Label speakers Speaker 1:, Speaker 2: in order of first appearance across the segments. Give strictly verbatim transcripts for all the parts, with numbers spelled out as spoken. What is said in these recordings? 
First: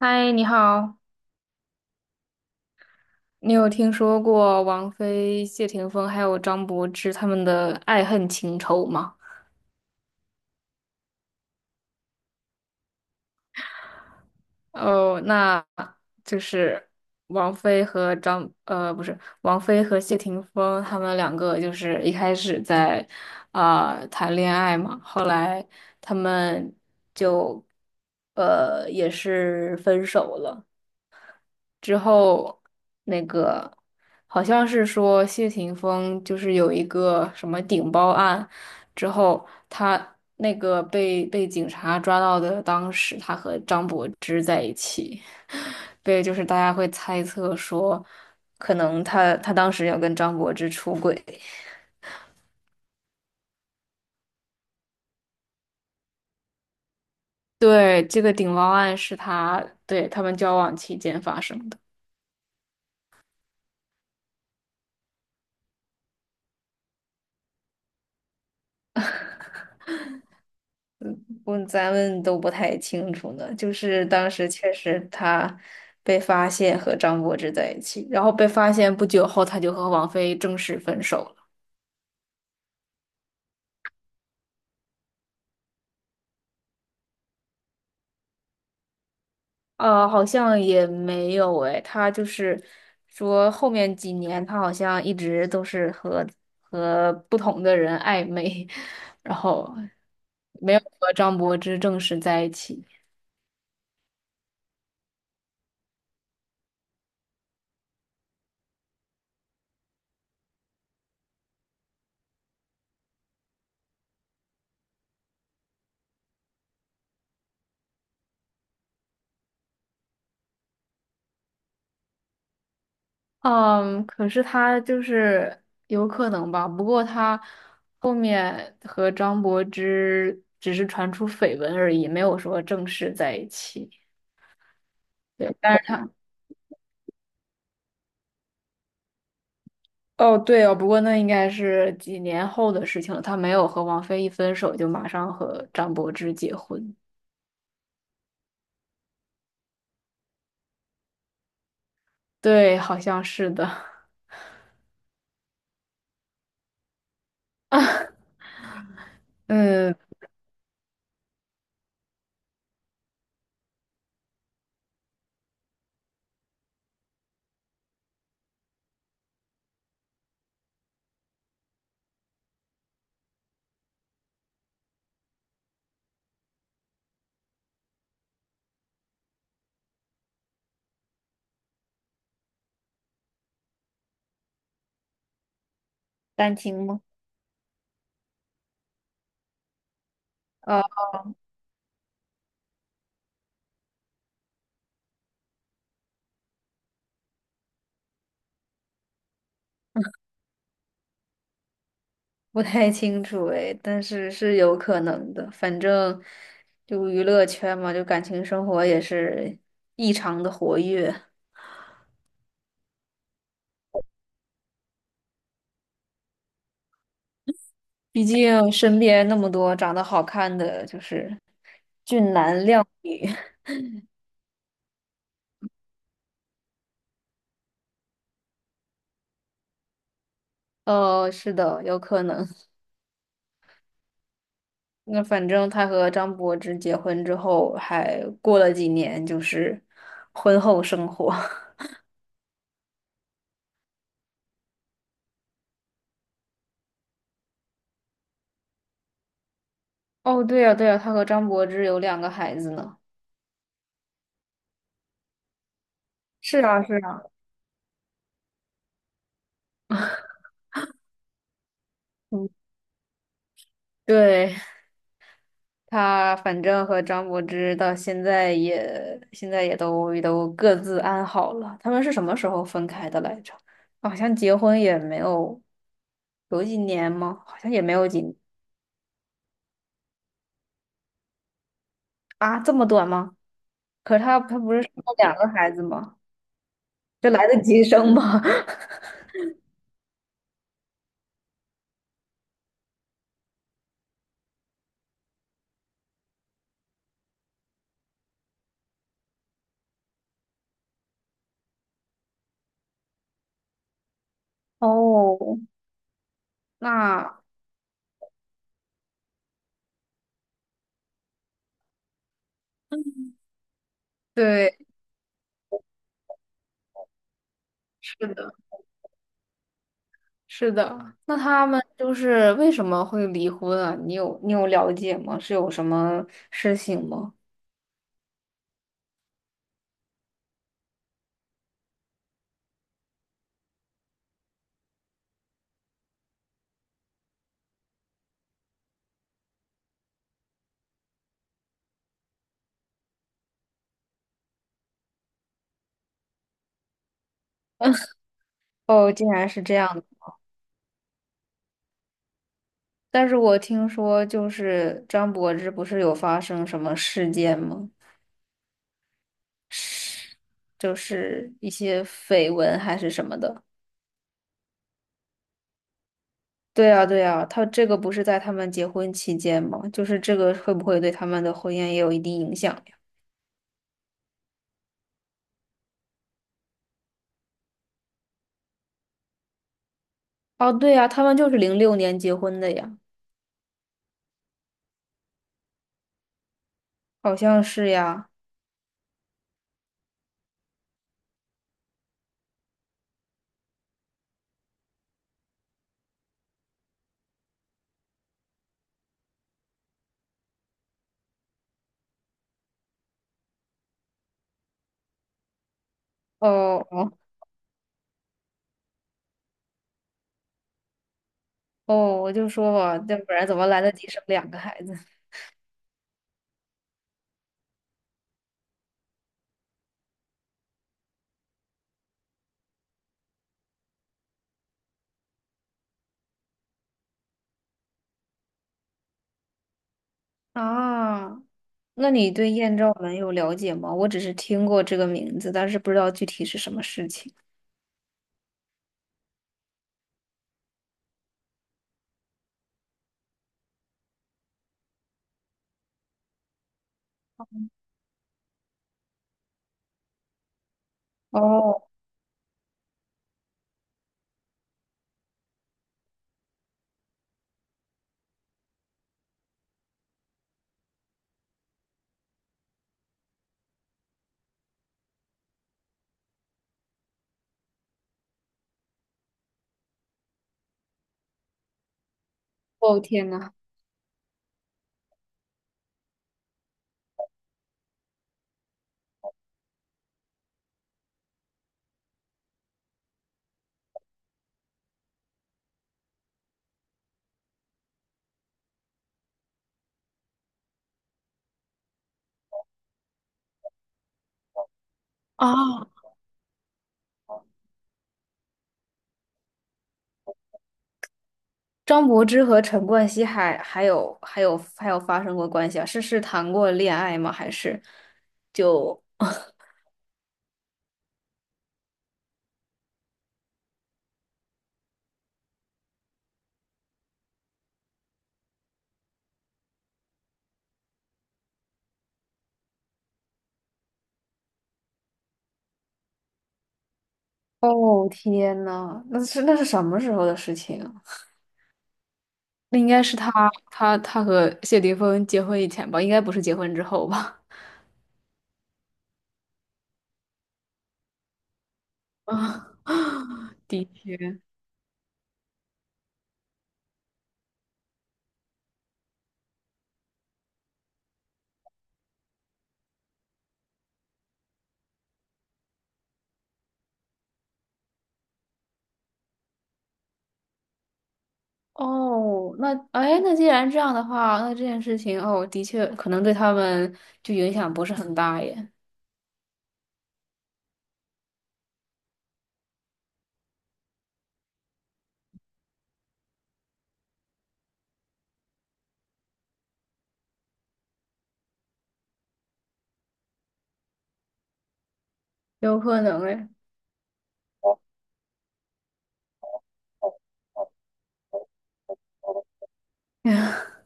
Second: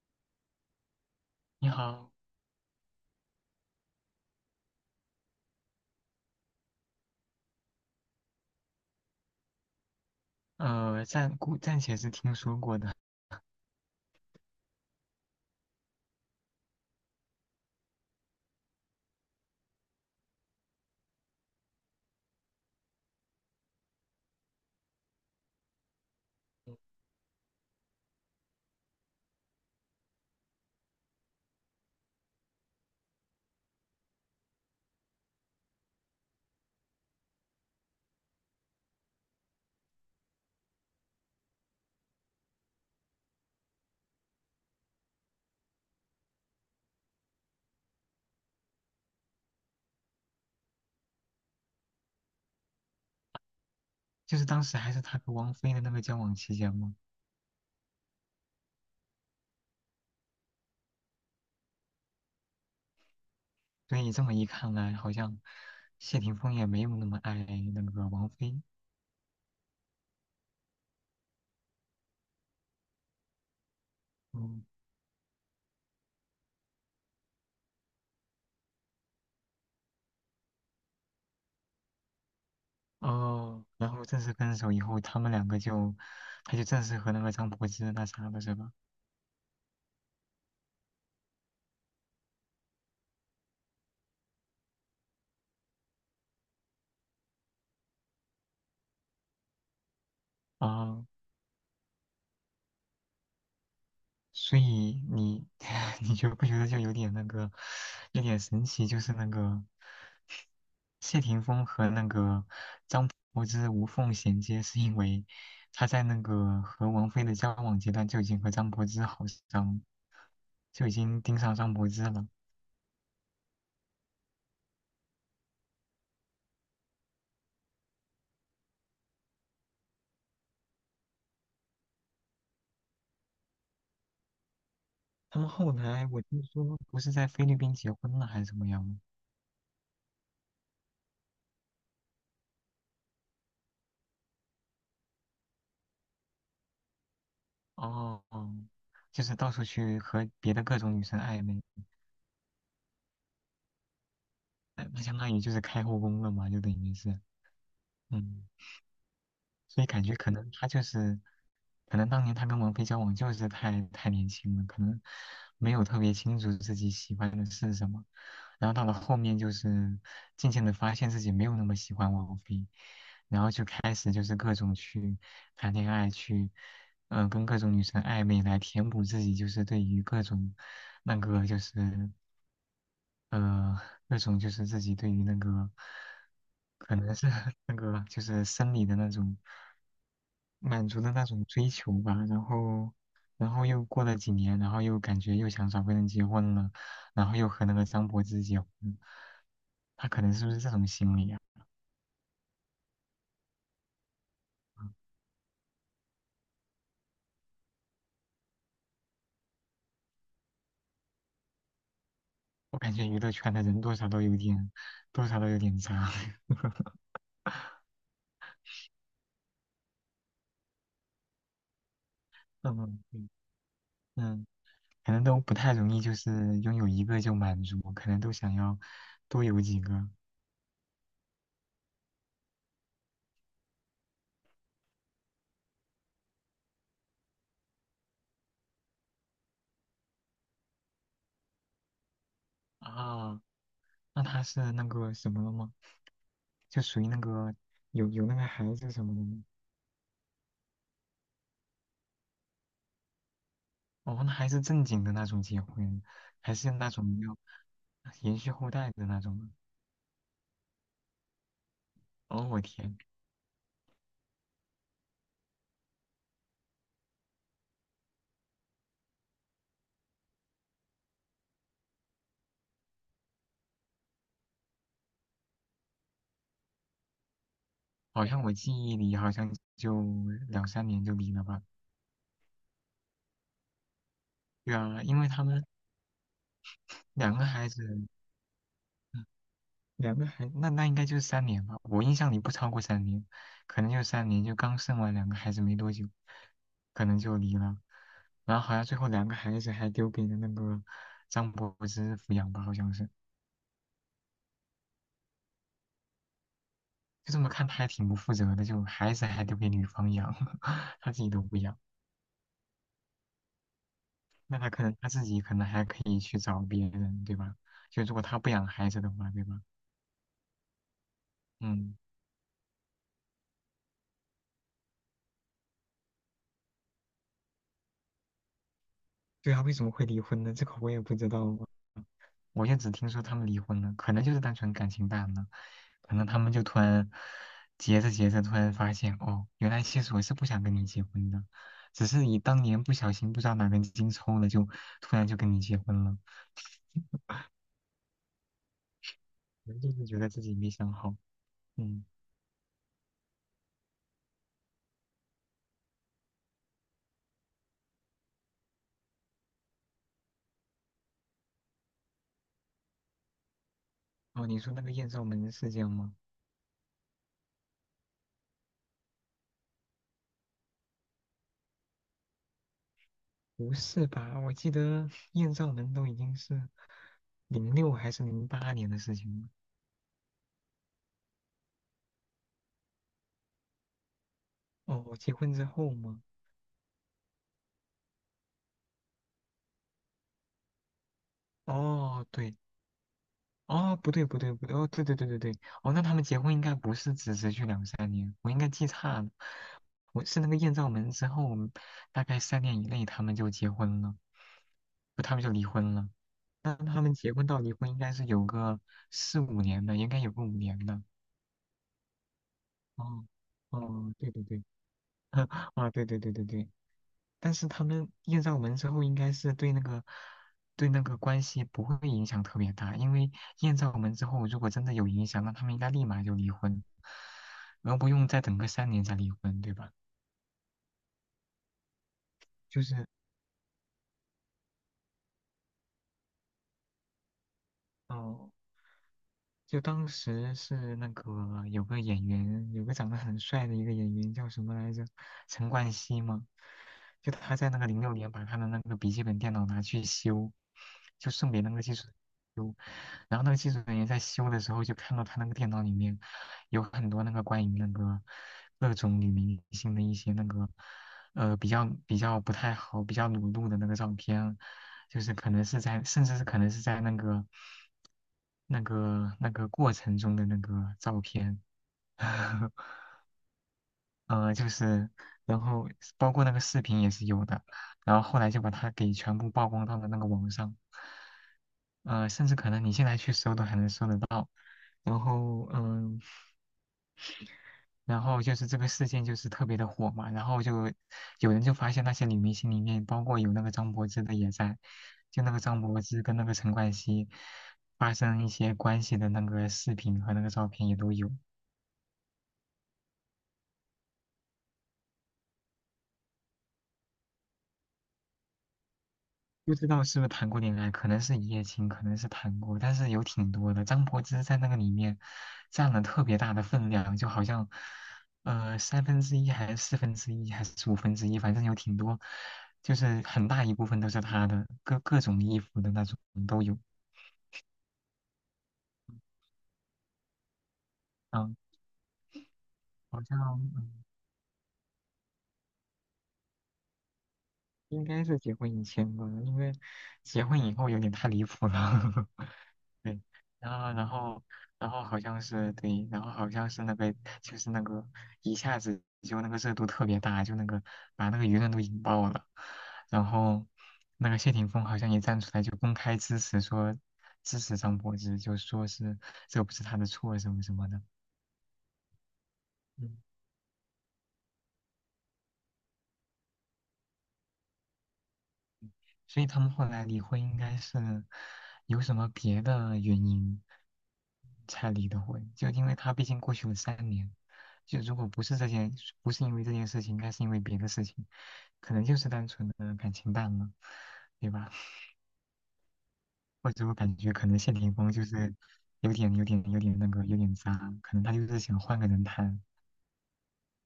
Speaker 1: 嗨，你好，
Speaker 2: 你好。
Speaker 1: 你有听说过王菲、谢霆锋还有张柏芝他们的爱恨情仇吗？
Speaker 2: 呃，暂姑暂且是听说过的。
Speaker 1: 哦，那就是王菲和张，呃，不是，王菲和谢霆锋他们两个就是一开始在啊、呃谈恋爱嘛，后来他们就呃也是分手了。之后那个好像是说谢霆锋就是有一个什么顶包案，之后他那个被被警察抓到的，当时他和张柏芝。对，就是大家会猜测说，可能他他当时要跟张柏芝出轨。
Speaker 2: 就是当时还是他和王菲的那个交往期间嘛。
Speaker 1: 对，这个顶包案是他对他们交往期间发生的。
Speaker 2: 所以这么一看来，好像谢霆锋也没有那么爱那个王菲。
Speaker 1: 我咱们都不太清楚呢，就是当时
Speaker 2: 嗯。
Speaker 1: 确实他被发现和张柏芝在一起，然后被发现不久后，他就和王菲正式分手了。
Speaker 2: 哦，然后正式分手以后，他们两个就，他就正式和那个张柏芝那啥了，是吧？
Speaker 1: 呃，好像也没有诶，他就是说后面几年他好像一直都是和和不同的人暧昧，然后没有
Speaker 2: 哦，
Speaker 1: 和张柏芝正式在一起。
Speaker 2: 所以你 你觉不觉得就有点那个，有点神奇？就是那个谢霆锋和那个张柏芝无缝衔接，是因为他在那个和王菲的交往阶段就已经和张柏芝好上，就已经盯上张柏芝了。
Speaker 1: 嗯，可是他就是有可能吧，不过他后面和张柏芝只是传出绯闻而已，没有说正式在一起。
Speaker 2: 他们
Speaker 1: 对，但
Speaker 2: 后
Speaker 1: 是
Speaker 2: 来
Speaker 1: 他，
Speaker 2: 我听说不是在菲律宾结婚了还是怎么样？
Speaker 1: 哦，对哦，不过那应该是几年后的事情了，他没有和王菲一分手就马上和张柏芝结婚。
Speaker 2: 哦，就是到处去和别的各种女生暧昧。
Speaker 1: 对，好像是的。
Speaker 2: 那那相当于就是开后宫了嘛，就等于是。嗯。所以
Speaker 1: 嗯，
Speaker 2: 感觉可能他就是，可能当年他跟王菲交往就是太太年轻了，可能没有特别清楚自己喜欢的是什么，然后到了后面就是渐渐的发现自己没有那么喜欢王菲，然后就开始就是各种去谈恋爱，去嗯、呃跟各种女生暧昧来填补自己就是对于各种那个就是呃，那种就是自己对于那个，
Speaker 1: 单亲
Speaker 2: 可
Speaker 1: 吗？
Speaker 2: 能是 那个就是生理的那种满足的那种追求吧。然后，然后又过了几年，然后又感觉又想找个人结婚了，然后又和那个张柏芝结婚。他可能是不是这种心理啊？
Speaker 1: 不太清楚哎，但是是有可能的。反正就娱乐圈嘛，就感情生活也是异常的活跃。
Speaker 2: 我感觉娱乐圈的人多少都有点，多少都有点渣。
Speaker 1: 毕竟身边那么多长得好看的，就是俊男
Speaker 2: 嗯
Speaker 1: 靓
Speaker 2: 嗯，对。
Speaker 1: 女。
Speaker 2: 嗯，可能都不太容易，就是拥有一个就满足，可能都想要多有几个。
Speaker 1: 哦，是的，有可能。那反正他和张柏芝结婚之后，还过了几年，就是婚后生活。
Speaker 2: 啊。那他是那个什么了吗？就属于那个有有那个孩子什么的吗？
Speaker 1: 哦，对呀，对呀，他和张柏芝有两个孩子呢。
Speaker 2: 哦，那还是正经的那种结婚，还
Speaker 1: 是
Speaker 2: 是
Speaker 1: 啊，
Speaker 2: 那
Speaker 1: 是
Speaker 2: 种
Speaker 1: 啊，
Speaker 2: 要延续后代的那种吗？
Speaker 1: 嗯，
Speaker 2: 哦，我天。
Speaker 1: 对。他反正和张柏芝到现在也现在也都也都各自安好了。他们是什么时候分开的来着？好像结婚也没有有几年吗？好像也没有几。
Speaker 2: 好像我记忆里好像就两三年就离了吧？
Speaker 1: 啊，这么短吗？可是他他不
Speaker 2: 对
Speaker 1: 是生
Speaker 2: 啊，
Speaker 1: 了
Speaker 2: 因为
Speaker 1: 两
Speaker 2: 他
Speaker 1: 个
Speaker 2: 们
Speaker 1: 孩子吗？这
Speaker 2: 两个
Speaker 1: 来得
Speaker 2: 孩
Speaker 1: 及
Speaker 2: 子，
Speaker 1: 生吗？
Speaker 2: 两个孩，那那应该就是三年吧。我印象里不超过三年，可能就三年，就刚生完两个孩子没多久，可能就离了。然后好像最后两个孩子还丢给了那个张柏芝抚养吧，好像是。
Speaker 1: 哦，
Speaker 2: 就
Speaker 1: 那
Speaker 2: 这么看，他还挺不负责的，就孩子还丢给女方养。他自己都不养。那他
Speaker 1: 对，
Speaker 2: 可能他自己可能还可以去找别人，对吧？就如
Speaker 1: 是
Speaker 2: 果他不
Speaker 1: 的，
Speaker 2: 养孩子的话，对吧？
Speaker 1: 是的。那他们
Speaker 2: 嗯。
Speaker 1: 就是为什么会离婚啊？你有你有了解吗？是有什么事情吗？
Speaker 2: 对啊，为什么会离婚呢？这个我也不知道啊。我就只听说他们离婚了，可能就是单纯感情淡了，可能他们就突然结着结着，突然发现哦，原来其实我是不想跟你结婚的，只是你当年不小心不知道哪根筋抽了，就突然就跟你结婚了。
Speaker 1: 哦，竟然是
Speaker 2: 可
Speaker 1: 这
Speaker 2: 能就
Speaker 1: 样。
Speaker 2: 是觉得自己没想好。嗯。
Speaker 1: 但是我听说就是张柏芝不是有发生什么事件吗？是，就是一些绯闻还是什么的。
Speaker 2: 哦，你说那个艳照门事件吗？
Speaker 1: 对啊，对啊，他这个不是在他们结婚期间吗？就是这个会不会对他们的婚姻也有一定影响呀？
Speaker 2: 不是吧？我记得艳照门都已经是零六还是零八年的事情
Speaker 1: 哦，对呀，他们就是零六年结婚的呀，
Speaker 2: 了。哦，结婚之后吗？
Speaker 1: 好像是呀。
Speaker 2: 哦，对，哦，不对，不对，不对，哦，对对对对对。哦，那他们结婚应该不是只持续两三年，我应该记差了。我是那个艳照门之后，大概三年以内他们就结婚了。不，他们就离婚了。那
Speaker 1: 哦
Speaker 2: 他
Speaker 1: 哦
Speaker 2: 们结婚到离婚应该是有个四五年的，应该有个五年的。
Speaker 1: 哦，我就说吧，要
Speaker 2: 哦。
Speaker 1: 不然怎么来得及
Speaker 2: 哦，
Speaker 1: 生
Speaker 2: 对对
Speaker 1: 两个
Speaker 2: 对。
Speaker 1: 孩子
Speaker 2: 啊，对对对对对。但是他们艳照门之后，应该是对那个对那个关系不会影响特别大，因为艳照门之后，如果真的有影响，那他们应该立马就离婚，然后不用再等个三年再离婚，对吧？
Speaker 1: 啊？那你对艳
Speaker 2: 就
Speaker 1: 照
Speaker 2: 是，
Speaker 1: 门有了解吗？我只是听过这个名字，但是不知道具体是什么事情。
Speaker 2: 嗯、就当时是那个有个演员，有个长得很帅的一个演员叫什么来着？陈冠希吗？就他在那个零六年把他的那个笔记本电脑拿去修，就送给那
Speaker 1: 哦，
Speaker 2: 个技术修。然后那个技术人员在修的时候就看到他那个电脑里面有很多那个关于那个各种女明星的一些那个呃比较比较不太好、比较裸露的那个照片，就是可能是在，甚至是可能是在那个那个那个过程中的那个照片。
Speaker 1: 哦 天呐！
Speaker 2: 呃，就是然后包括那个视频也是有的，然后后来就把它给全部曝光到了那个网上。呃，甚至可能你现在去搜都还能搜得到。然后嗯、然后就是这个事件就是特别的火嘛，然后就有人就发现那些女明星里面，包括有那个张柏芝的也在，就那个张
Speaker 1: 啊，
Speaker 2: 柏芝跟那个陈冠希发生一些关系的那个视频和那个照片也都有。
Speaker 1: 张柏芝和陈冠希还还有还有还有发生过关系啊？是是谈过恋爱吗？还是就？
Speaker 2: 不知道是不是谈过恋爱，可能是一夜情，可能是谈过，但是有挺多的。张柏芝在那个里面占了特别大的分量，就好像，呃，三分之一还是四分之一还是五分之一，反正有挺多，就是很大一部分都是她的，各各种衣服的那种都有。
Speaker 1: 哦天呐，那是那是什么时候的事情啊？
Speaker 2: 嗯，
Speaker 1: 那应该是
Speaker 2: 好
Speaker 1: 他
Speaker 2: 像
Speaker 1: 他
Speaker 2: 嗯
Speaker 1: 他和谢霆锋结婚以前吧，应该不是结婚之后吧？
Speaker 2: 应该是结婚以前吧，因为结婚以后有点太离谱 了。
Speaker 1: 啊，
Speaker 2: 对，然
Speaker 1: 的
Speaker 2: 后然
Speaker 1: 确。
Speaker 2: 后然后好像是对，然后好像是那个就是那个一下子就那个热度特别大，就那个把那个舆论都引爆了。然后那个谢霆锋好像也站出来就公开支持说支持张柏芝，就说是这不是他的错什么什么的。
Speaker 1: 哦，那哎，那
Speaker 2: 嗯
Speaker 1: 既然这样的话，那这件事情哦，的确可能对他们就影响不是很大耶，
Speaker 2: 所以他们后来离婚应该是有什么别的原因才离的婚，就因为他毕竟过去了三年，就如果不是这件，不是因为这件事情，应该是因为别的事情，可能就是单纯的感情淡了，对吧？
Speaker 1: 有可能哎，
Speaker 2: 或者我感觉可能谢霆锋就是有点有点有点那个有点渣，可能他就是想换个人谈。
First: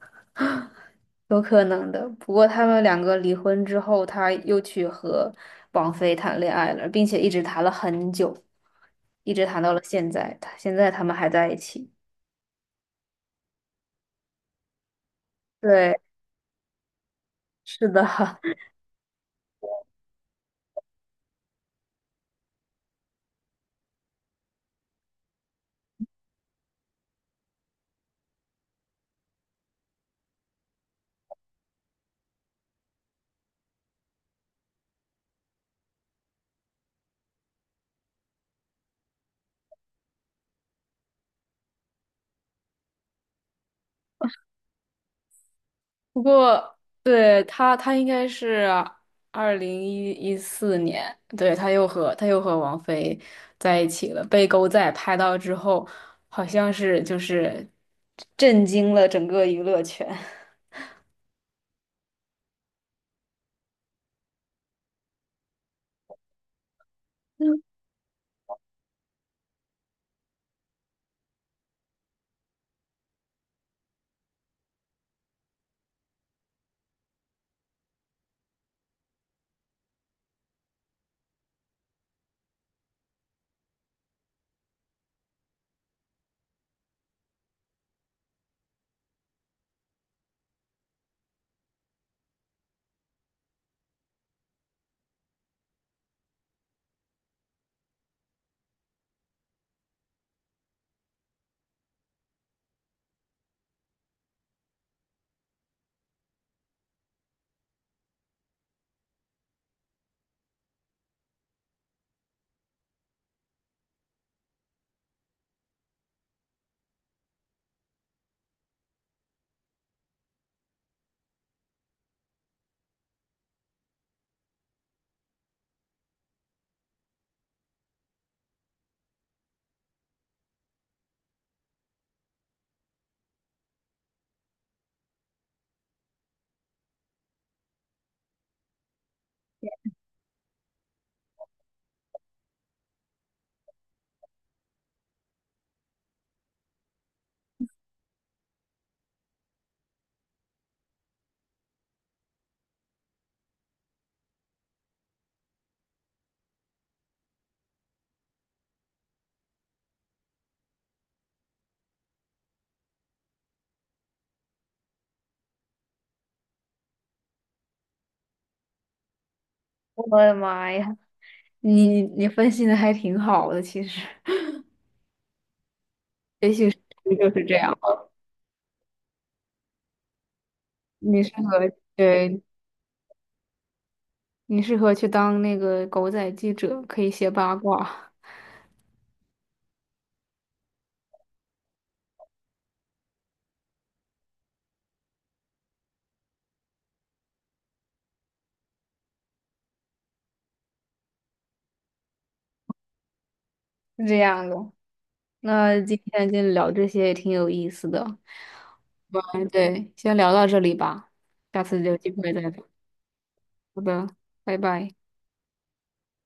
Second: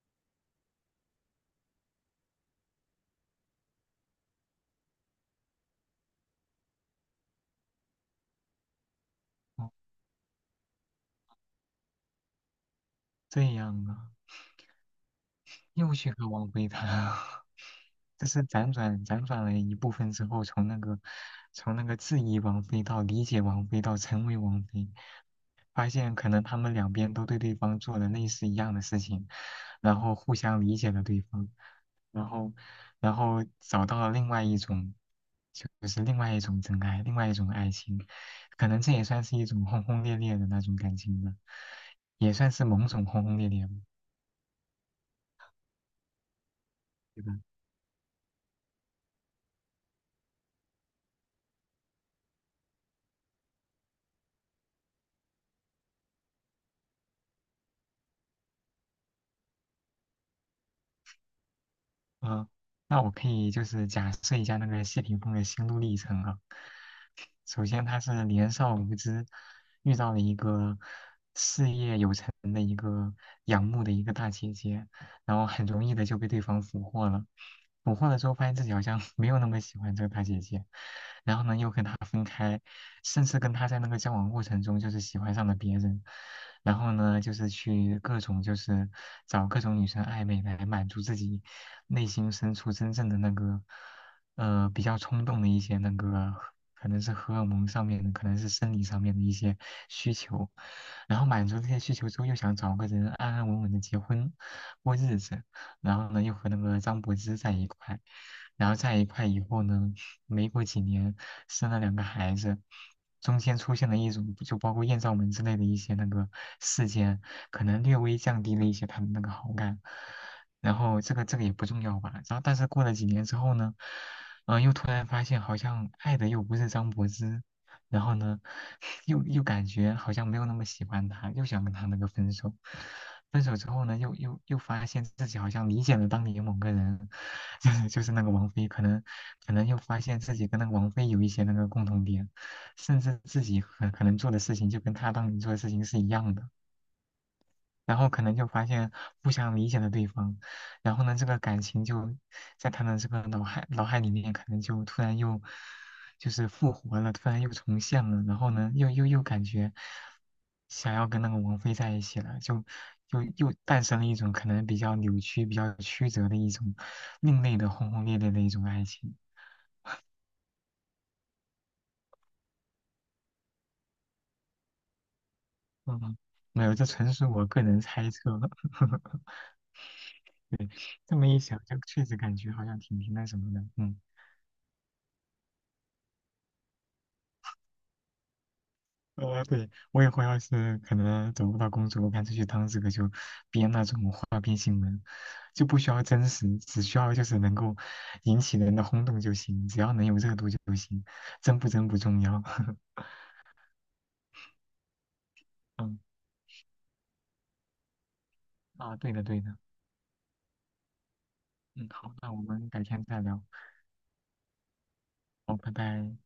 Speaker 1: 有可能的。不过他们两个离婚之后，他又去和王菲谈恋爱了，并且一直谈了很久，一直谈
Speaker 2: 哦，
Speaker 1: 到了现在。他现在他们还在一起。
Speaker 2: 这样啊。又
Speaker 1: 对，
Speaker 2: 去和王菲谈啊。
Speaker 1: 是的。
Speaker 2: 这是 辗转辗转了一部分之后，从那个从那个质疑王菲到理解王菲到成为王菲，发现可能他们两边都对对方做了类似一样的事情，然后互相理解了对方，然后然后找到了另外一种，就是另外一种真爱，另外一种爱情。可能这也算是一种轰轰烈烈的那种感情吧，也算是某种轰轰烈烈，
Speaker 1: 不过，
Speaker 2: 对吧。
Speaker 1: 对他，他应该是二零一一四年，对，他又和他又和王菲在一起了，被狗仔拍到之后，好像是就是震惊了整个娱乐圈。
Speaker 2: 嗯，那我可以就是假设一下那个谢霆锋的心路历程啊。首 先他是年少无知，遇到了一个事业有成的一个仰慕的一个大姐姐，然后很容易的就被对方俘获了。俘获了之后，发现自己好像 没有那么喜欢这个大姐姐，然后呢又跟她分开，甚至跟她在那个交往过程中就是喜欢上了别人，然后呢就是去各种就是找各种女生暧昧来满足自己内心深处真正的那个呃比较冲动的一些那个。可能是荷尔蒙上面的，可能是生理上面的一些需求。然后满足这些需求之后，又想找个人安安稳稳的结婚过日子，然后呢，又和那个张柏芝在一块，然后在一块以后呢，没过几年生了两个孩子，中间出现了一种就包括艳照门之类的一些那个事件，可能略微降低了一些他的那个好感。然后这个这个也不重要吧。然后但是过了几年之后呢，嗯、又突然发现好像爱的又不是张柏芝。然后呢，又又感觉好像没有那么喜欢他，又想跟他那个分手。分手之后呢，又又又发现自己好像理解了当年某个人，就是就是那个王菲。可能可能又发现自己跟那个王菲有一些那个共同点，甚至自己可可能做的事情就跟他当年做的事情是一样的。然后可能就发现互相理解了对方，然后呢，这个感情就在他的这个脑海脑海里面，可能就突然又就是复活了，突然又重现了，然后呢，又又又感觉想要跟那个王菲在一起了，就又又诞生了一种可能比较扭曲、比较曲折的一种另类的轰轰烈烈的一种爱情。
Speaker 1: 我的妈呀，你你分析的还挺好的，其实，
Speaker 2: 嗯，
Speaker 1: 也
Speaker 2: 没
Speaker 1: 许
Speaker 2: 有，
Speaker 1: 是
Speaker 2: 这纯
Speaker 1: 就
Speaker 2: 属
Speaker 1: 是
Speaker 2: 我
Speaker 1: 这
Speaker 2: 个
Speaker 1: 样
Speaker 2: 人
Speaker 1: 吧
Speaker 2: 猜测。这
Speaker 1: 你
Speaker 2: 么
Speaker 1: 适
Speaker 2: 一想，
Speaker 1: 合，
Speaker 2: 就确实感
Speaker 1: 对，
Speaker 2: 觉好像挺挺那什么的。嗯。
Speaker 1: 你适合去当那个狗仔记者，可以写八卦，
Speaker 2: 呃，对，我以后要是可能找不到工作，我干脆去当这个，就编那种花边新闻，就不需要真实，只需要就是能够引起人的轰动就行，只要能有热度就行，真不真不重要。
Speaker 1: 是这样的。那今
Speaker 2: 嗯，
Speaker 1: 天就聊这些也挺有意思的。
Speaker 2: 啊，对的对
Speaker 1: 嗯，
Speaker 2: 的。
Speaker 1: 对，先聊到这里吧，下次
Speaker 2: 嗯，
Speaker 1: 有机
Speaker 2: 好，那
Speaker 1: 会
Speaker 2: 我
Speaker 1: 再聊。
Speaker 2: 们改天再聊。
Speaker 1: 好的，拜拜。
Speaker 2: 好，拜拜。